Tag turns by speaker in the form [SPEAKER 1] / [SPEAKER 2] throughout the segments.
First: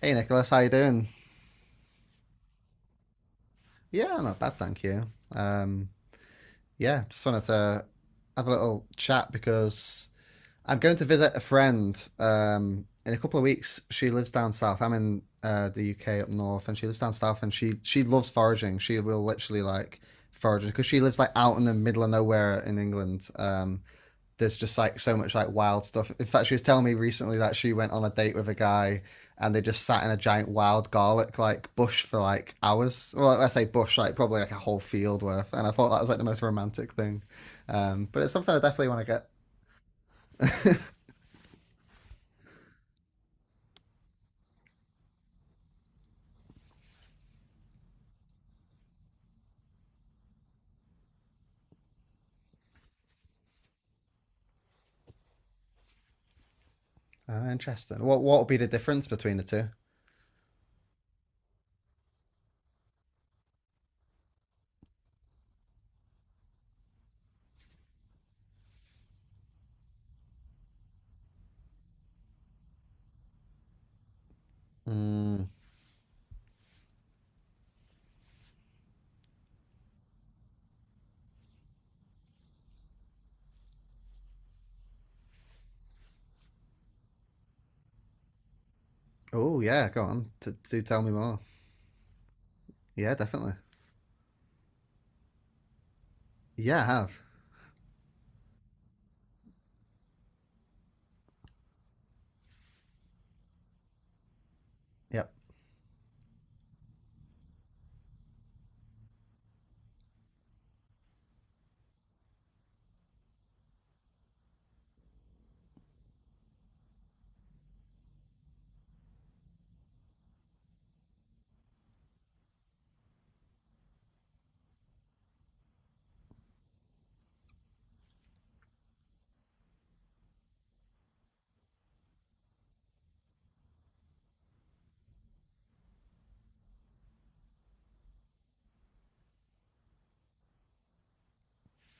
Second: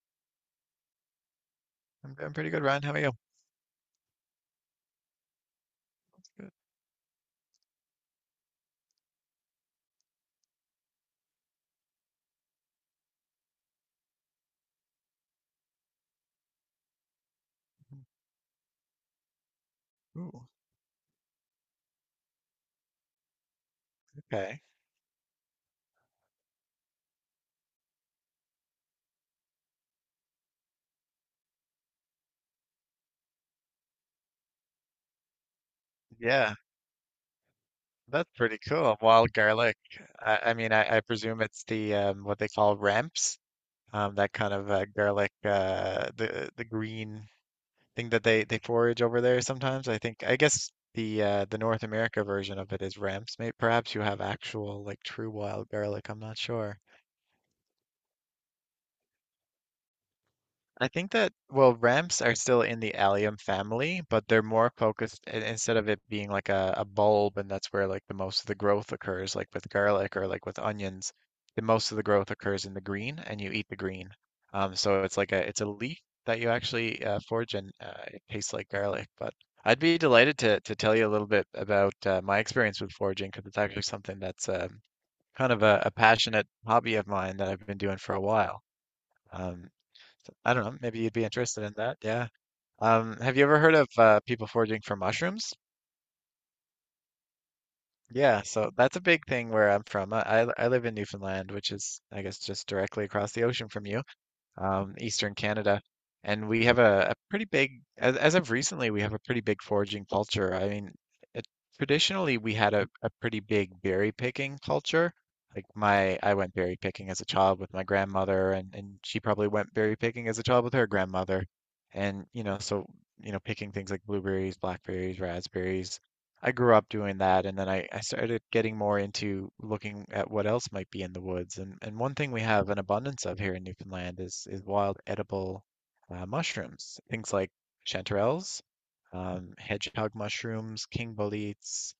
[SPEAKER 1] Hey Nicholas, how you doing?
[SPEAKER 2] I'm doing pretty good, Ryan. How are you?
[SPEAKER 1] Yeah, not bad, thank you.
[SPEAKER 2] Good.
[SPEAKER 1] Yeah, just wanted to have a little chat because I'm going to visit a friend in a couple of weeks. She lives down south. I'm in the UK up north, and she lives down south, and she loves foraging. She will literally like
[SPEAKER 2] Ooh,
[SPEAKER 1] foraging because she lives like out in the middle of nowhere in England. There's
[SPEAKER 2] okay.
[SPEAKER 1] just like so much like wild stuff. In fact, she was telling me recently that she went on a date with a guy and they just sat in a giant wild garlic like bush for like hours. Well, I say bush, like probably like a whole field worth. And I thought that was like the most
[SPEAKER 2] Yeah,
[SPEAKER 1] romantic thing. But
[SPEAKER 2] that's
[SPEAKER 1] it's something I
[SPEAKER 2] pretty
[SPEAKER 1] definitely
[SPEAKER 2] cool.
[SPEAKER 1] want to get.
[SPEAKER 2] Wild garlic. I mean, I presume it's the what they call ramps, that kind of garlic, the green thing that they forage over there sometimes. I think I guess the North America version of it is ramps. Maybe perhaps you have actual like true wild garlic. I'm not sure.
[SPEAKER 1] Interesting. What would be the difference between the two?
[SPEAKER 2] I think that, well, ramps are still in the allium family, but they're more focused instead of it being like a bulb, and that's where like the most of the growth occurs, like with garlic or like with onions, the most of the growth occurs in the green and you eat the green. So it's like
[SPEAKER 1] Mm.
[SPEAKER 2] a it's a leaf that you actually forage, and it tastes like garlic. But I'd be delighted to tell you a little bit about my experience with foraging, because it's actually something that's kind of a passionate hobby of mine that I've been doing for a while.
[SPEAKER 1] Oh
[SPEAKER 2] Um,
[SPEAKER 1] yeah, go on.
[SPEAKER 2] so, I don't know.
[SPEAKER 1] Do
[SPEAKER 2] Maybe
[SPEAKER 1] tell me
[SPEAKER 2] you'd be
[SPEAKER 1] more.
[SPEAKER 2] interested in that. Yeah.
[SPEAKER 1] Yeah,
[SPEAKER 2] Have you
[SPEAKER 1] definitely.
[SPEAKER 2] ever heard of people foraging for mushrooms?
[SPEAKER 1] Yeah, I have.
[SPEAKER 2] Yeah. So that's a big thing where I'm from. I live in Newfoundland, which is, I guess, just directly across the ocean from you. um,
[SPEAKER 1] Yep.
[SPEAKER 2] Eastern Canada. And we have a pretty big, as of recently, we have a pretty big foraging culture. I mean, it, traditionally, we had a pretty big berry picking culture. Like my, I went berry picking as a child with my grandmother, and she probably went berry picking as a child with her grandmother. And, you know, so, you know, picking things like blueberries, blackberries, raspberries, I grew up doing that, and then I started getting more into looking at what else might be in the woods. And one thing we have an abundance of here in Newfoundland is wild edible mushrooms, things like chanterelles, hedgehog mushrooms, king boletes,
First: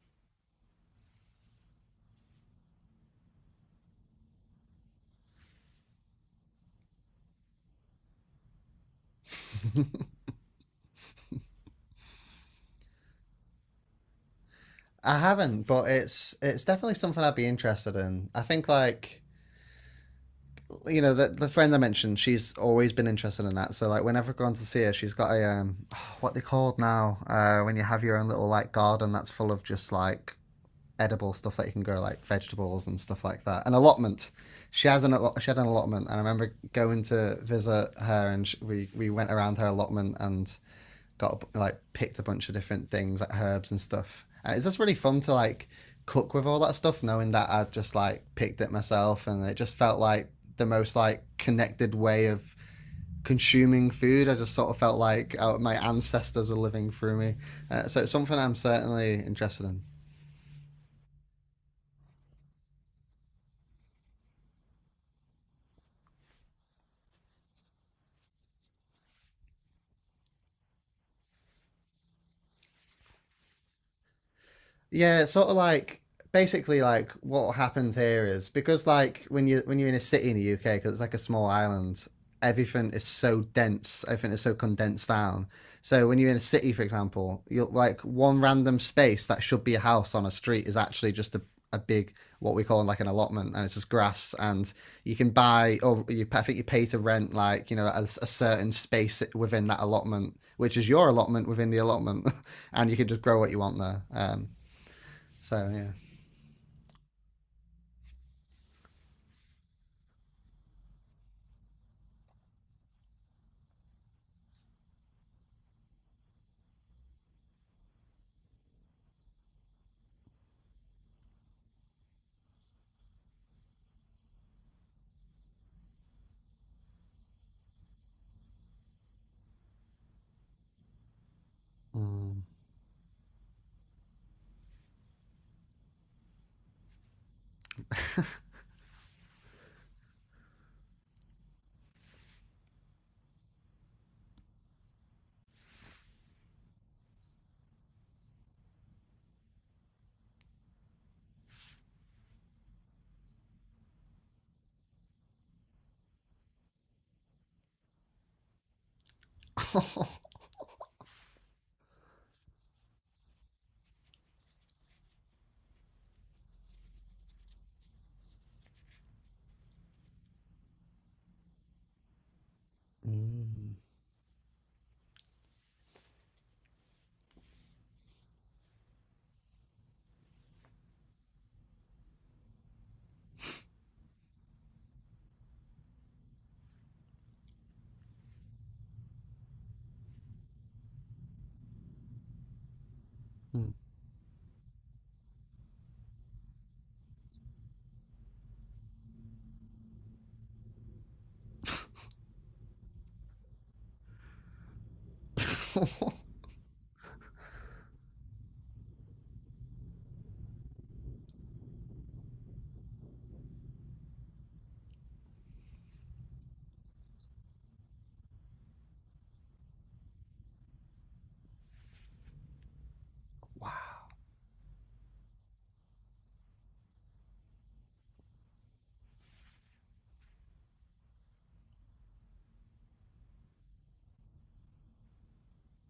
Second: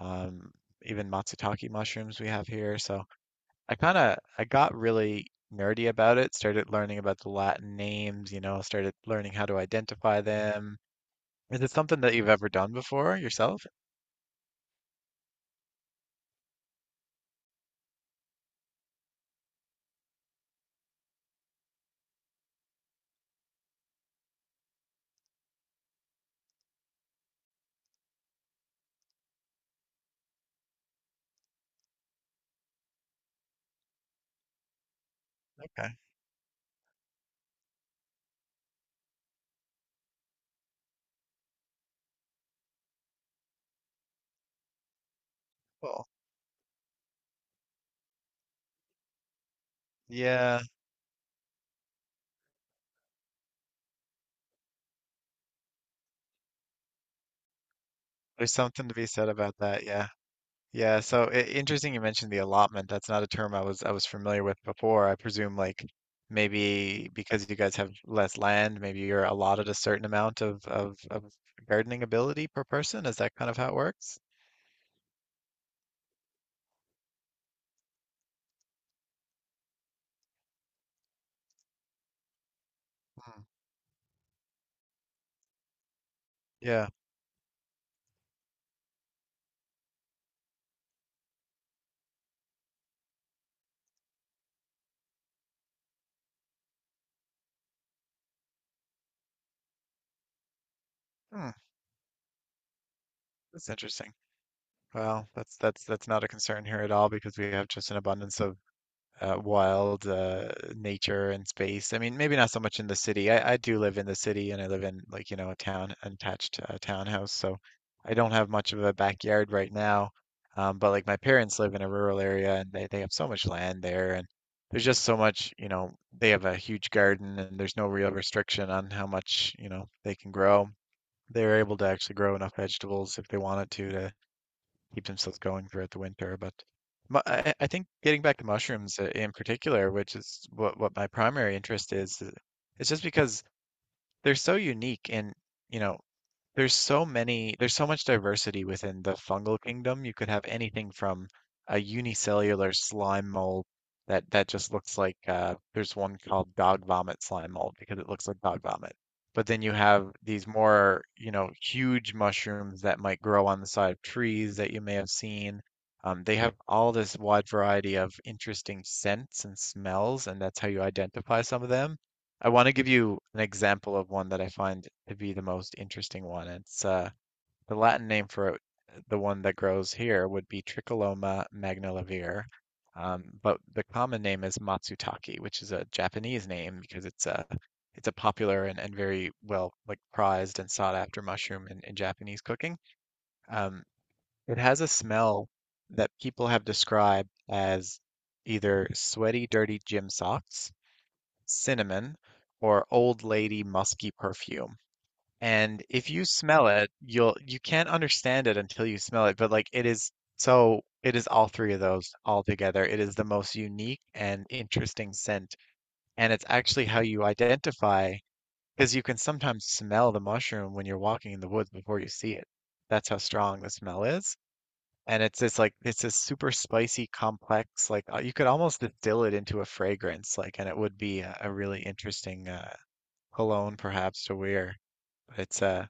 [SPEAKER 2] um, even matsutake mushrooms we have here. So I kind of I got really nerdy about it, started learning about the Latin names, you know, started learning how to identify them. Is it something that you've ever done before yourself?
[SPEAKER 1] I haven't, but it's definitely something I'd be interested in. I think like you know, the friend I mentioned, she's always been interested in that. So like, whenever I've gone to see her, she's got a oh, what they called now when you have your own little like garden that's full of just like edible stuff that you can grow, like vegetables and stuff like that. An allotment. She has an she had an
[SPEAKER 2] Okay,
[SPEAKER 1] allotment, and I remember going to visit her, and sh we went around her allotment and got like picked a bunch of different things like herbs and stuff. And it's just really fun to like
[SPEAKER 2] cool.
[SPEAKER 1] cook with all that stuff, knowing that I've just like picked it myself, and it just felt like
[SPEAKER 2] Yeah,
[SPEAKER 1] the most like connected way of consuming food. I just sort of felt like my ancestors were living through me. So it's something
[SPEAKER 2] there's
[SPEAKER 1] I'm
[SPEAKER 2] something to be
[SPEAKER 1] certainly
[SPEAKER 2] said about
[SPEAKER 1] interested in.
[SPEAKER 2] that. Yeah. Yeah, so I interesting you mentioned the allotment. That's not a term I was familiar with before. I presume like maybe because you guys have less land, maybe you're allotted a certain amount of gardening ability per person. Is that kind of how it works?
[SPEAKER 1] Yeah, it's sort of like basically like what happens here is because like when you're in a city in the UK because it's like a small island, everything is
[SPEAKER 2] Hmm.
[SPEAKER 1] so dense, everything is so condensed down. So when you're in a city, for
[SPEAKER 2] Yeah.
[SPEAKER 1] example, you'll like one random space that should be a house on a street is actually just a big what we call like an allotment and it's just grass and you can buy or you I think you pay to rent like you know a certain space within that allotment which is your allotment
[SPEAKER 2] Hmm.
[SPEAKER 1] within the allotment and you can just grow what you
[SPEAKER 2] That's
[SPEAKER 1] want there
[SPEAKER 2] interesting. Well, that's
[SPEAKER 1] so
[SPEAKER 2] that's
[SPEAKER 1] yeah.
[SPEAKER 2] that's not a concern here at all, because we have just an abundance of wild nature and space. I mean, maybe not so much in the city. I do live in the city, and I live in like, you know, a town, an attached townhouse. So I don't have much of a backyard right now. But like my parents live in a rural area, and they have so much land there, and there's just so much, you know, they have a huge garden, and there's no real restriction on how much, you know, they can grow. They're able to actually grow
[SPEAKER 1] Mm.
[SPEAKER 2] enough vegetables if they wanted to keep themselves going throughout the winter. But I think getting back to mushrooms in particular, which is what my primary interest is, it's just because they're so unique, and you know there's so many, there's so much diversity within the fungal kingdom. You could have anything from a unicellular slime mold that just looks like there's one called dog vomit slime mold because it looks like dog vomit. But then you have these more, you know, huge mushrooms that might grow on the side of trees that you may have seen. They have all this wide variety of interesting scents and smells, and that's how you identify some of them. I want to give you an
[SPEAKER 1] Mm.
[SPEAKER 2] example of one that I find to be the most interesting one. It's The Latin name for it, the one that grows here, would be Tricholoma magnivelare, but the common name is Matsutake, which is a Japanese name because it's a popular and very well like prized and sought after mushroom in Japanese cooking.
[SPEAKER 1] Mm.
[SPEAKER 2] Um, it has a smell that people have described as either sweaty, dirty gym socks, cinnamon, or old lady musky perfume. And if you smell it, you can't understand it until you smell it, but like it is, so it is all three of those all together. It is the most unique and interesting scent, and it's actually how you identify, because you can sometimes smell the mushroom when you're walking in the woods before you see it. That's how strong the
[SPEAKER 1] Wow.
[SPEAKER 2] smell is. And it's this like it's this super spicy, complex like you could almost distill it into a fragrance like, and it would be a really interesting Cologne perhaps to Weir. But it's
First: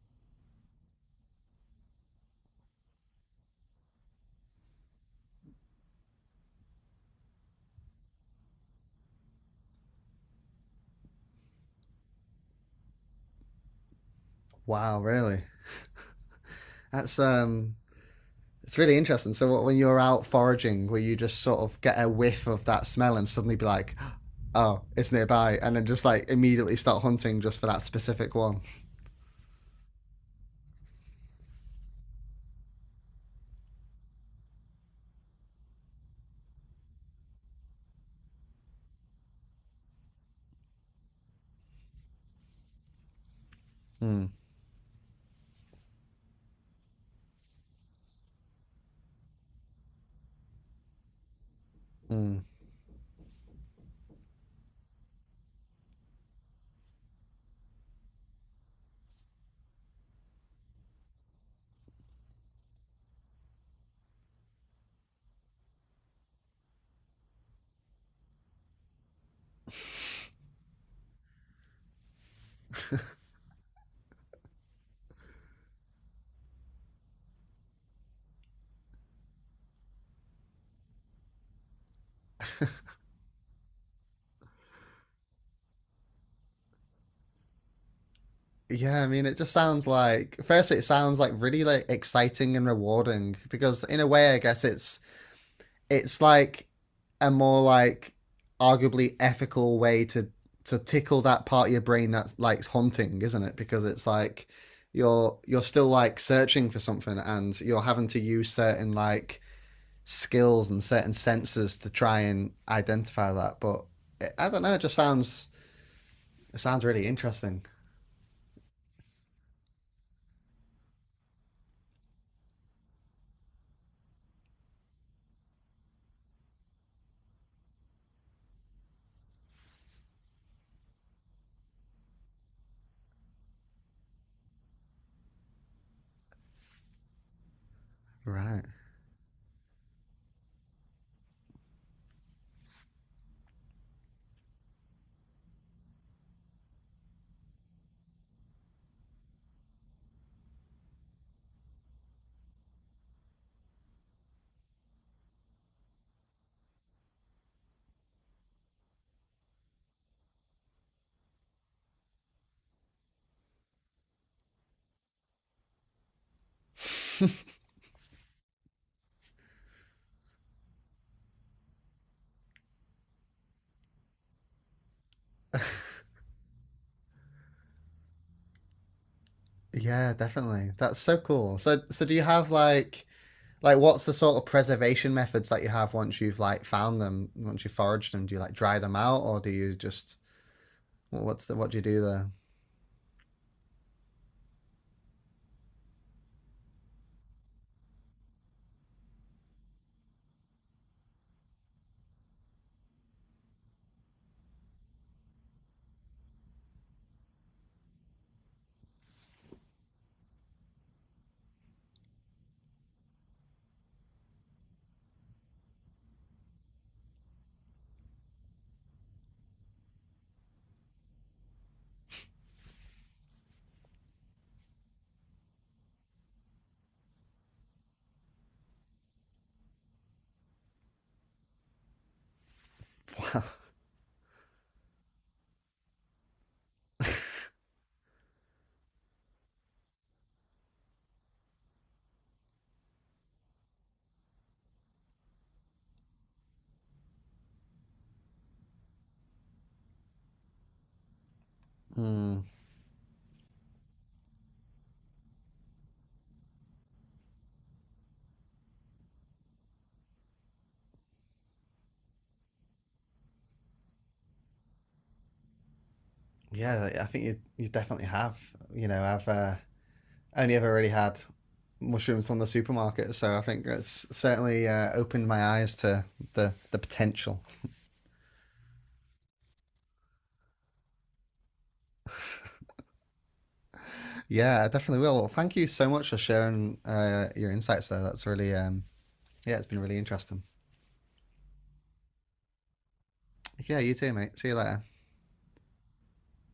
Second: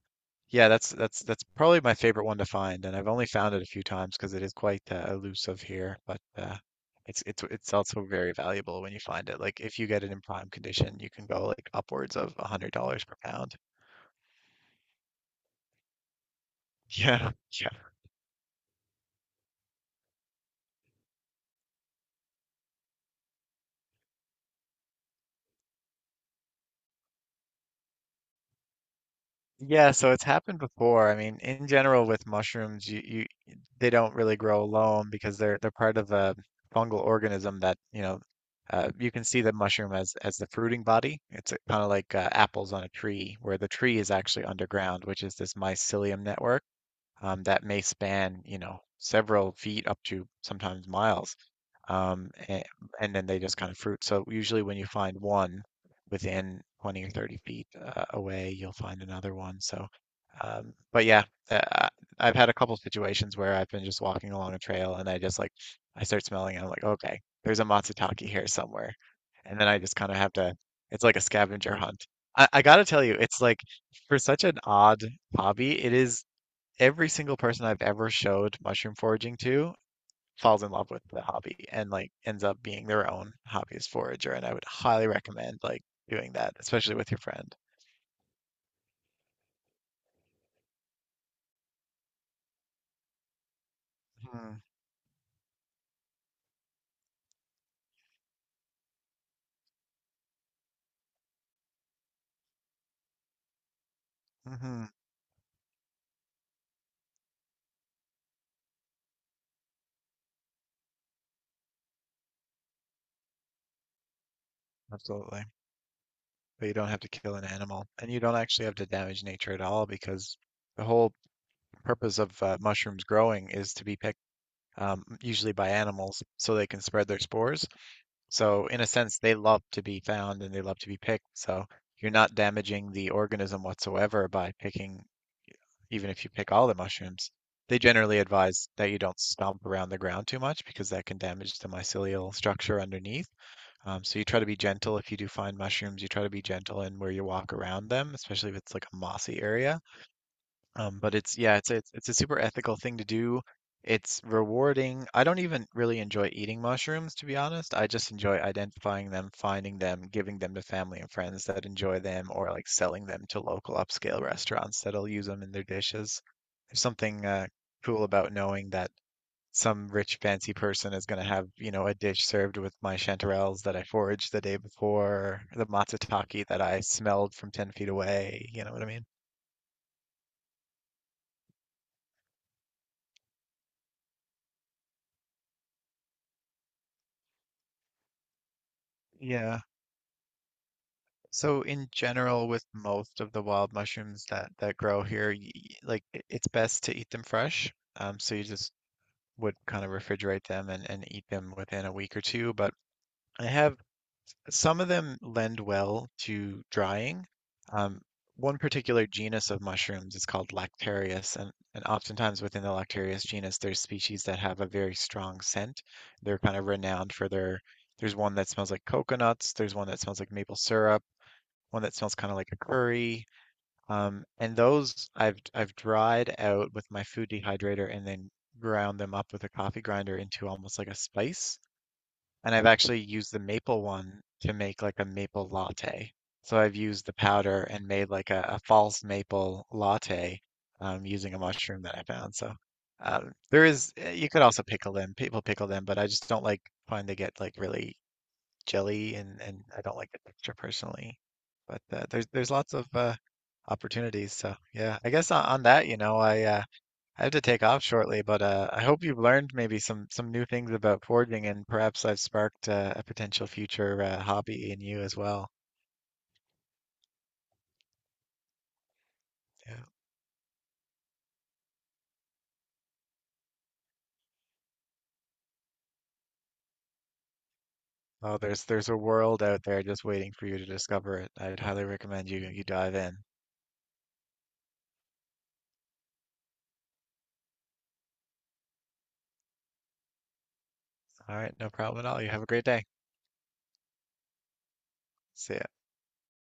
[SPEAKER 2] Yeah, that's that's probably my favorite one to find, and I've only found it a few times because it is quite elusive here. But It's it's also very valuable when you find it. Like if you get it in prime condition, you can go like upwards of $100 per pound.
[SPEAKER 1] Wow, really? That's
[SPEAKER 2] Yeah, yeah.
[SPEAKER 1] it's really interesting. So what, when you're out foraging, where you just sort of get a whiff of that smell and suddenly be like, "Oh, it's nearby," and then just like immediately start hunting just for that specific one.
[SPEAKER 2] Yeah, so it's happened before. I mean, in general with mushrooms, you they don't really grow alone because they're part of a fungal organism that, you know, you can see the mushroom as the fruiting body. It's kind of like apples on a tree, where the tree is
[SPEAKER 1] Mm.
[SPEAKER 2] actually underground, which is this mycelium network, that may span, you know, several feet up to sometimes miles, um,
[SPEAKER 1] Mm.
[SPEAKER 2] and, and then they just kind of fruit. So usually when you find one within 20 or 30 feet away, you'll find another one. So, but Yeah, uh, I- have had a couple situations where I've been just walking along a trail and I just like, I start smelling and I'm like, okay, there's a matsutake here somewhere. And then I just kind of have to, it's like a scavenger hunt. I gotta tell you, it's like, for such an odd hobby, it is every single person I've ever showed mushroom foraging to falls in love with the hobby and like ends up being their own hobbyist forager. And I would highly recommend like doing that, especially with your friend.
[SPEAKER 1] Yeah, I mean, it just sounds like first, it sounds like really like exciting and rewarding because in a way, I
[SPEAKER 2] Mm-hmm.
[SPEAKER 1] guess it's like a more like arguably ethical way to tickle that part of your brain that's like haunting, isn't it? Because it's like
[SPEAKER 2] Mm-hmm.
[SPEAKER 1] you're still like searching for something and you're having to use certain like skills and certain senses to try and identify that. But it, I don't know, it just
[SPEAKER 2] Absolutely.
[SPEAKER 1] sounds it
[SPEAKER 2] But you
[SPEAKER 1] sounds
[SPEAKER 2] don't have
[SPEAKER 1] really
[SPEAKER 2] to kill an
[SPEAKER 1] interesting.
[SPEAKER 2] animal, and you don't actually have to damage nature at all, because the whole purpose of mushrooms growing is to be picked, usually by animals, so they can spread their spores. So in a sense, they love to be found and they love to be picked. So you're not damaging the organism whatsoever by picking. Even if you pick all the mushrooms, they generally
[SPEAKER 1] Right.
[SPEAKER 2] advise that you don't stomp around the ground too much, because that can damage the mycelial structure underneath. So you try to be gentle if you do find mushrooms. You try to be gentle in where you walk around them, especially if it's like a mossy area. But it's Yeah, it's it's a super ethical thing to do. It's rewarding. I don't even really enjoy eating mushrooms, to be honest. I just enjoy identifying them, finding them, giving them to family and friends that enjoy them, or like selling them to local upscale restaurants that'll use them in their dishes. There's something cool about knowing that some rich fancy person is going to have, you know, a dish served with my chanterelles that I foraged the day before, the matsutake that I smelled from 10 feet away. You know what I mean?
[SPEAKER 1] Yeah, definitely. That's so cool. So so do you have like, what's the sort of preservation methods that you have once you've like found them, once you foraged them? Do you like dry them out, or do
[SPEAKER 2] Yeah.
[SPEAKER 1] you just what's the
[SPEAKER 2] So
[SPEAKER 1] what do you
[SPEAKER 2] in
[SPEAKER 1] do there?
[SPEAKER 2] general, with most of the wild mushrooms that grow here, it's best to eat them fresh. You just would kind of refrigerate them and eat them within a week or two. But I have some of them lend well to drying. Um, one particular genus of mushrooms is called Lactarius, and oftentimes within the Lactarius genus, there's species that have a very strong scent. They're kind of renowned for their, there's one that smells like coconuts, there's one that smells like maple syrup, one that smells kind of like a curry. And those I've dried out with my food dehydrator and then ground them up with a coffee grinder into almost like a spice. And I've actually used the maple one to make like a maple latte. So I've used the powder and made like a false maple latte, using a mushroom that I found. There is, you could also pickle them. People pickle them, but I just don't like find they get like really jelly, and I don't like the texture personally. But There's
[SPEAKER 1] Hmm.
[SPEAKER 2] lots of opportunities. So yeah, I guess on that, you know, I have to take off shortly, but I hope you've learned maybe some new things about forging, and perhaps I've sparked a potential future hobby in you as well.
[SPEAKER 1] Yeah, I think you you definitely have. You know, I've
[SPEAKER 2] Yeah.
[SPEAKER 1] only ever really had mushrooms from the supermarket, so I think that's certainly opened my eyes to the potential.
[SPEAKER 2] Oh, there's a world out there just waiting for you to discover it. I'd highly recommend you dive in.
[SPEAKER 1] Yeah, I definitely will. Well, thank you so much for sharing your insights there. That's really yeah, it's been really interesting.
[SPEAKER 2] All right, no problem at all. You have a great day.
[SPEAKER 1] Yeah, you too, mate. See you later.
[SPEAKER 2] See ya.